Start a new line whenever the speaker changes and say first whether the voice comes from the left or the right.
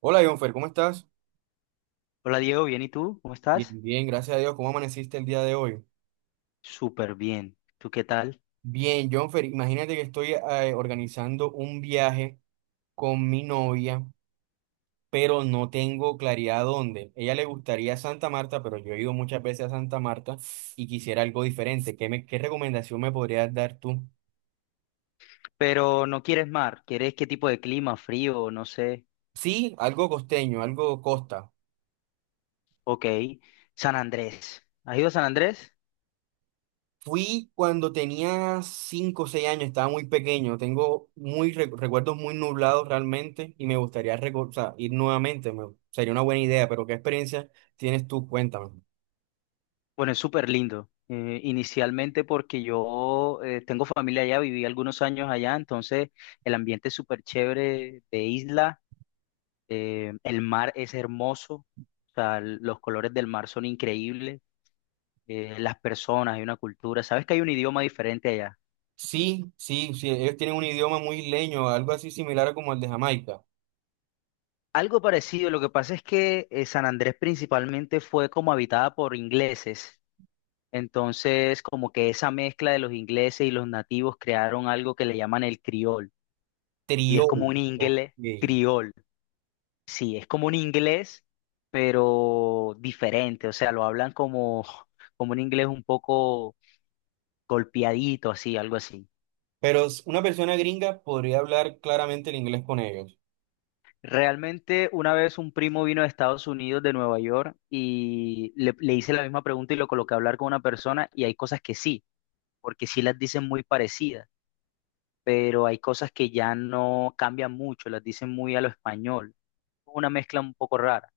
right: Hola, Jonfer, ¿cómo estás?
left: Hola Diego, bien, ¿y tú? ¿Cómo
right: Bien,
left: estás?
right: bien, gracias a Dios. ¿Cómo amaneciste el día de hoy?
left: Súper bien. ¿Tú qué tal?
right: Bien, Jonfer, imagínate que estoy organizando un viaje con mi novia, pero no tengo claridad dónde. Ella le gustaría Santa Marta, pero yo he ido muchas veces a Santa Marta y quisiera algo diferente. ¿ qué recomendación me podrías dar tú?
left: Pero no quieres mar, ¿quieres qué tipo de clima? Frío, no sé.
right: Sí, algo costeño, algo costa.
left: Ok. San Andrés. ¿Has ido a San Andrés?
right: Fui cuando tenía 5 o 6 años, estaba muy pequeño, tengo muy recuerdos muy nublados realmente y me gustaría o sea, ir nuevamente, sería una buena idea, pero ¿qué experiencia tienes tú? Cuéntame.
left: Bueno, es súper lindo. Inicialmente porque yo tengo familia allá, viví algunos años allá, entonces el ambiente es súper chévere de isla. El mar es hermoso. O sea, los colores del mar son increíbles. Las personas, hay una cultura. ¿Sabes que hay un idioma diferente allá?
right: Sí, sí, sí, ellos tienen un idioma muy isleño, algo así similar a como el de Jamaica,
left: Algo parecido, lo que pasa es que San Andrés principalmente fue como habitada por ingleses, entonces como que esa mezcla de los ingleses y los nativos crearon algo que le llaman el criol, y es
right: triolo.
left: como un inglés
right: Ok.
left: criol, sí, es como un inglés, pero diferente, o sea, lo hablan como un inglés un poco golpeadito, así, algo así.
right: Pero una persona gringa podría hablar claramente el inglés con ellos.
left: Realmente una vez un primo vino de Estados Unidos, de Nueva York, y le hice la misma pregunta y lo coloqué a hablar con una persona y hay cosas que sí, porque sí las dicen muy parecidas, pero hay cosas que ya no cambian mucho, las dicen muy a lo español. Una mezcla un poco rara.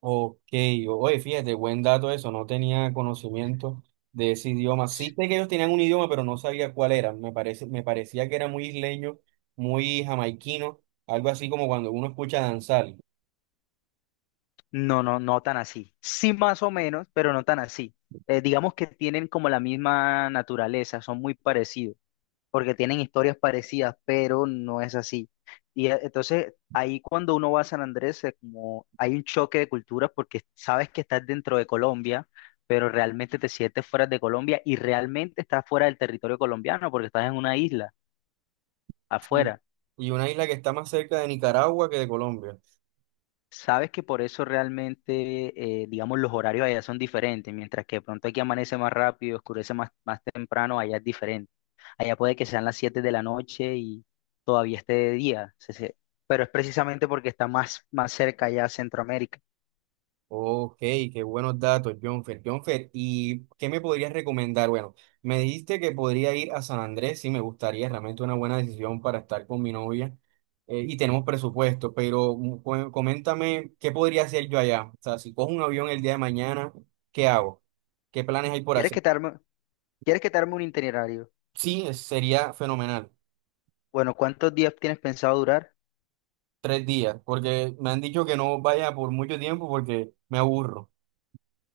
right: Ok, oye, fíjate, buen dato eso, no tenía conocimiento de ese idioma. Sí sé que ellos tenían un idioma, pero no sabía cuál era. Me parecía que era muy isleño, muy jamaiquino, algo así como cuando uno escucha danzar.
left: No, no, no tan así. Sí más o menos, pero no tan así. Digamos que tienen como la misma naturaleza, son muy parecidos. Porque tienen historias parecidas, pero no es así. Y entonces ahí cuando uno va a San Andrés, como hay un choque de culturas porque sabes que estás dentro de Colombia, pero realmente te sientes fuera de Colombia y realmente estás fuera del territorio colombiano porque estás en una isla
right: Sí.
left: afuera.
right: Y una isla que está más cerca de Nicaragua que de Colombia.
left: Sabes que por eso realmente, digamos, los horarios allá son diferentes, mientras que de pronto aquí amanece más rápido, oscurece más temprano, allá es diferente. Allá puede que sean las 7 de la noche y todavía esté de día. Pero es precisamente porque está más cerca allá a Centroamérica.
right: Ok, qué buenos datos, Jonfer. Jonfer, ¿y qué me podrías recomendar? Bueno, me dijiste que podría ir a San Andrés, sí, me gustaría, realmente una buena decisión para estar con mi novia y tenemos presupuesto, pero coméntame qué podría hacer yo allá. O sea, si cojo un avión el día de mañana, ¿qué hago? ¿Qué planes hay por
left: ¿Quieres
right: hacer?
left: que te arme, ¿Quieres que te arme un itinerario?
right: Sí, sería fenomenal,
left: Bueno, ¿cuántos días tienes pensado durar?
right: 3 días, porque me han dicho que no vaya por mucho tiempo porque me aburro.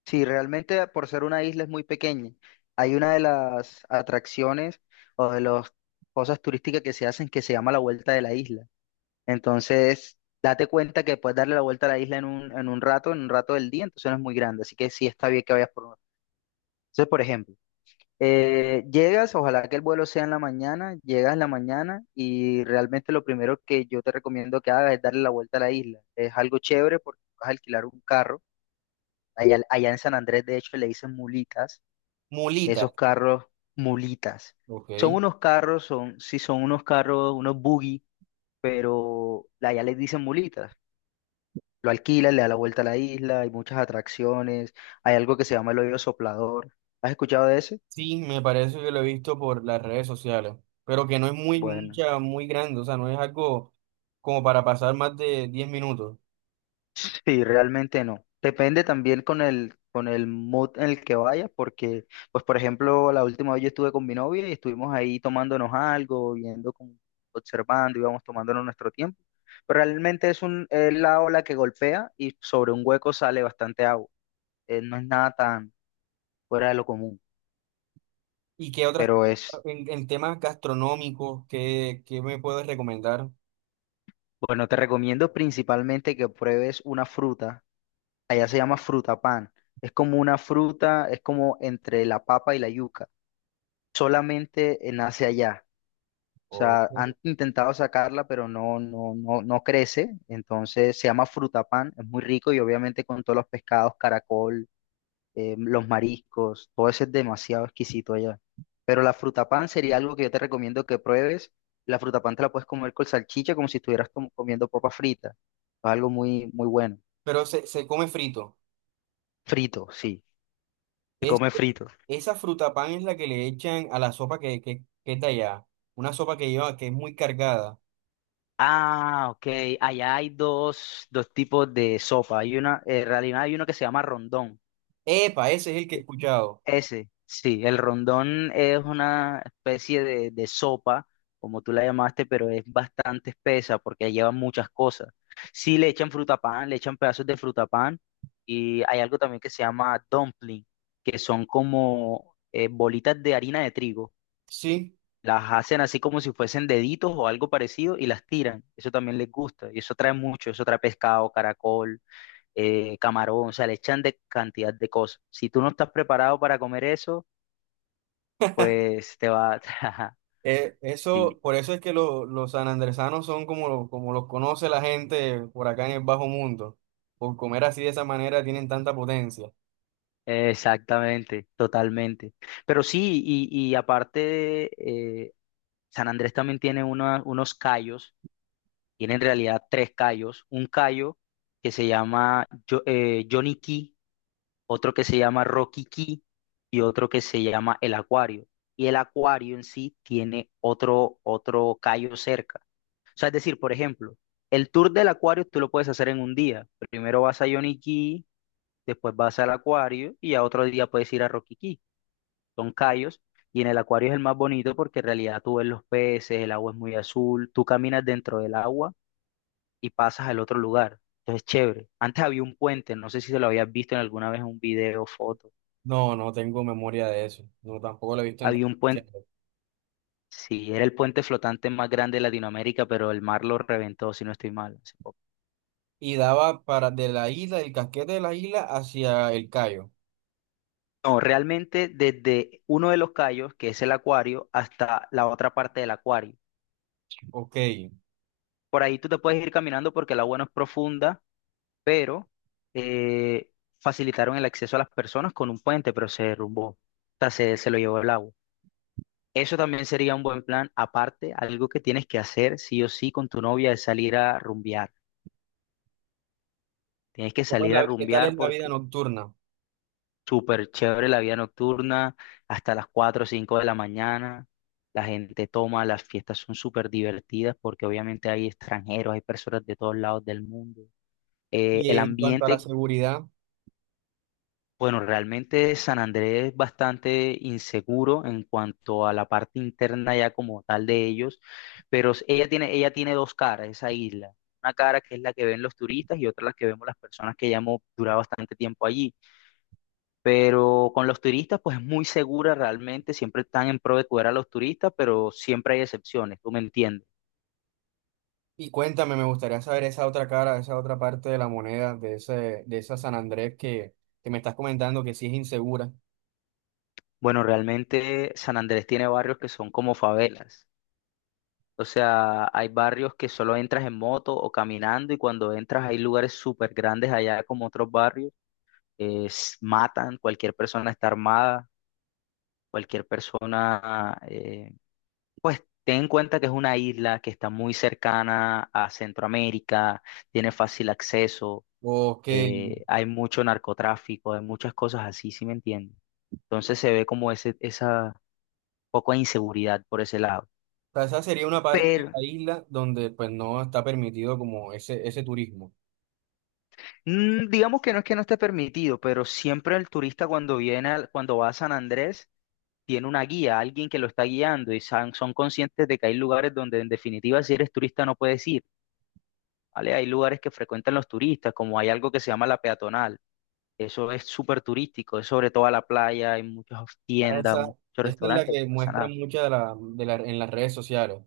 left: Sí, realmente por ser una isla es muy pequeña. Hay una de las atracciones o de las cosas turísticas que se hacen que se llama la vuelta de la isla. Entonces, date cuenta que puedes darle la vuelta a la isla en un rato del día, entonces no es muy grande. Así que sí está bien que vayas por uno. Entonces, por ejemplo, llegas, ojalá que el vuelo sea en la mañana, llegas en la mañana y realmente lo primero que yo te recomiendo que hagas es darle la vuelta a la isla. Es algo chévere porque vas a alquilar un carro. Allá en San Andrés, de hecho, le dicen mulitas.
right: Mulita,
left: Esos carros, mulitas.
right: ok.
left: Son unos carros, son, sí, son unos carros, unos buggy, pero allá les dicen mulitas. Lo alquilas, le da la vuelta a la isla, hay muchas atracciones, hay algo que se llama el hoyo soplador. ¿Has escuchado de ese?
right: Sí, me parece que lo he visto por las redes sociales, pero que no es muy
left: Bueno.
right: mucha, muy grande, o sea, no es algo como para pasar más de 10 minutos.
left: Sí, realmente no. Depende también con el mood en el que vaya, porque, pues, por ejemplo, la última vez yo estuve con mi novia y estuvimos ahí tomándonos algo, viendo, como, observando, íbamos tomándonos nuestro tiempo. Pero realmente es la ola que golpea y sobre un hueco sale bastante agua. No es nada tan fuera de lo común,
right: ¿Y qué otras,
left: pero
right: en temas gastronómicos, qué me puedes recomendar?
left: bueno, te recomiendo principalmente que pruebes una fruta. Allá se llama fruta pan. Es como una fruta, es como entre la papa y la yuca. Solamente nace allá. O
right: Oh.
left: sea, han intentado sacarla, pero no, no, no, no crece. Entonces se llama frutapán, es muy rico y obviamente con todos los pescados, caracol, los mariscos, todo eso es demasiado exquisito allá. Pero la frutapán sería algo que yo te recomiendo que pruebes. La frutapán te la puedes comer con salchicha como si estuvieras comiendo papa frita. Es algo muy, muy bueno.
right: Pero se come frito.
left: Frito, sí. Se
right: Es,
left: come frito.
right: esa fruta pan es la que le echan a la sopa que es de allá, una sopa que lleva, que es muy cargada.
left: Ah, ok. Allá hay dos tipos de sopa. Hay en realidad hay uno que se llama rondón.
right: Epa, ese es el que he escuchado.
left: Ese, sí, el rondón es una especie de sopa, como tú la llamaste, pero es bastante espesa porque lleva muchas cosas. Sí, le echan frutapán, le echan pedazos de frutapán y hay algo también que se llama dumpling, que son como bolitas de harina de trigo
right: Sí.
left: las hacen así como si fuesen deditos o algo parecido y las tiran. Eso también les gusta. Y eso trae mucho. Eso trae pescado, caracol, camarón. O sea, le echan de cantidad de cosas. Si tú no estás preparado para comer eso, pues te va. Ajá,
right: Eso,
left: sí,
right: por eso es que los sanandresanos son como, como los conoce la gente por acá en el bajo mundo. Por comer así de esa manera tienen tanta potencia.
left: exactamente, totalmente. Pero sí, y aparte, eh, San Andrés también tiene unos callos. Tiene en realidad tres callos. Un callo que se llama Johnny Key, otro que se llama Roquiquí y otro que se llama El Acuario. Y el acuario en sí tiene otro callo cerca. O sea, es decir, por ejemplo, el tour del acuario tú lo puedes hacer en un día. Primero vas a Yoniquí, después vas al acuario y a otro día puedes ir a Roquiquí. Son callos. Y en el acuario es el más bonito porque en realidad tú ves los peces, el agua es muy azul, tú caminas dentro del agua y pasas al otro lugar. Entonces, chévere. Antes había un puente, no sé si se lo habías visto en alguna vez, en un video, foto.
right: No, no tengo memoria de eso. No, tampoco lo he visto en
left: Había
right: redes
left: un puente,
right: sociales.
left: sí, era el puente flotante más grande de Latinoamérica, pero el mar lo reventó, si no estoy mal, hace poco.
right: Y daba para de la isla, el casquete de la isla hacia el Cayo.
left: No, realmente desde uno de los cayos, que es el acuario, hasta la otra parte del acuario.
right: Ok.
left: Por ahí tú te puedes ir caminando porque el agua no es profunda, pero eh, facilitaron el acceso a las personas con un puente, pero se derrumbó. O sea, se lo llevó el agua. Eso también sería un buen plan. Aparte, algo que tienes que hacer sí o sí con tu novia es salir a rumbear. Tienes que
right: ¿Cómo es
left: salir a
right: qué tal
left: rumbear.
right: es la vida nocturna?
left: Súper chévere la vida nocturna, hasta las 4 o 5 de la mañana. La gente toma, las fiestas son súper divertidas porque obviamente hay extranjeros, hay personas de todos lados del mundo. Eh,
right: Y
left: el
right: en cuanto a la
left: ambiente,
right: seguridad,
left: bueno, realmente San Andrés es bastante inseguro en cuanto a la parte interna ya como tal de ellos, pero ella tiene dos caras, esa isla. Una cara que es la que ven los turistas y otra la que vemos las personas que ya hemos durado bastante tiempo allí. Pero con los turistas, pues es muy segura realmente, siempre están en pro de cuidar a los turistas, pero siempre hay excepciones, tú me entiendes.
right: y cuéntame, me gustaría saber esa otra cara, esa otra parte de la moneda de ese, de esa San Andrés que me estás comentando que sí es insegura.
left: Bueno, realmente San Andrés tiene barrios que son como favelas. O sea, hay barrios que solo entras en moto o caminando y cuando entras hay lugares súper grandes allá como otros barrios. Matan, cualquier persona está armada, cualquier persona, pues ten en cuenta que es una isla que está muy cercana a Centroamérica, tiene fácil acceso.
right: Ok,
left: eh,
right: o
left: hay mucho narcotráfico, hay muchas cosas así, ¿sí me entiendes? Entonces se ve como ese, esa poco de inseguridad por ese lado.
right: sea, esa sería una parte de
left: Pero
right: la isla donde pues no está permitido como ese turismo.
left: digamos que no es que no esté permitido, pero siempre el turista cuando viene, cuando va a San Andrés, tiene una guía, alguien que lo está guiando y son conscientes de que hay lugares donde en definitiva si eres turista no puedes ir, ¿vale? Hay lugares que frecuentan los turistas, como hay algo que se llama la peatonal. Eso es súper turístico, es sobre toda la playa, hay muchas
right: Ah,
left: tiendas, muchos
right: esa, esta es la
left: restaurantes y
right: que
left: no pasa
right: muestran
left: nada.
right: muchas de la, en las redes sociales.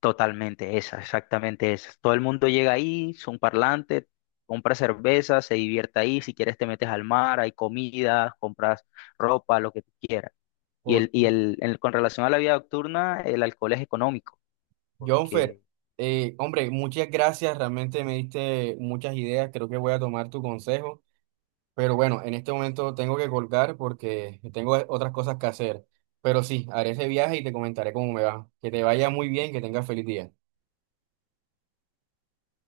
left: Totalmente esa, exactamente esa. Todo el mundo llega ahí, son parlantes, compra cerveza, se divierte ahí, si quieres te metes al mar, hay comida, compras ropa, lo que tú quieras. Y,
right: Por,
left: el, y el, el- con relación a la vida nocturna, el alcohol es económico,
right: Jonfer, hombre, muchas gracias, realmente me diste muchas ideas, creo que voy a tomar tu consejo, pero bueno, en este momento tengo que colgar porque tengo otras cosas que hacer, pero sí, haré ese viaje y te comentaré cómo me va. Que te vaya muy bien, que tengas feliz día.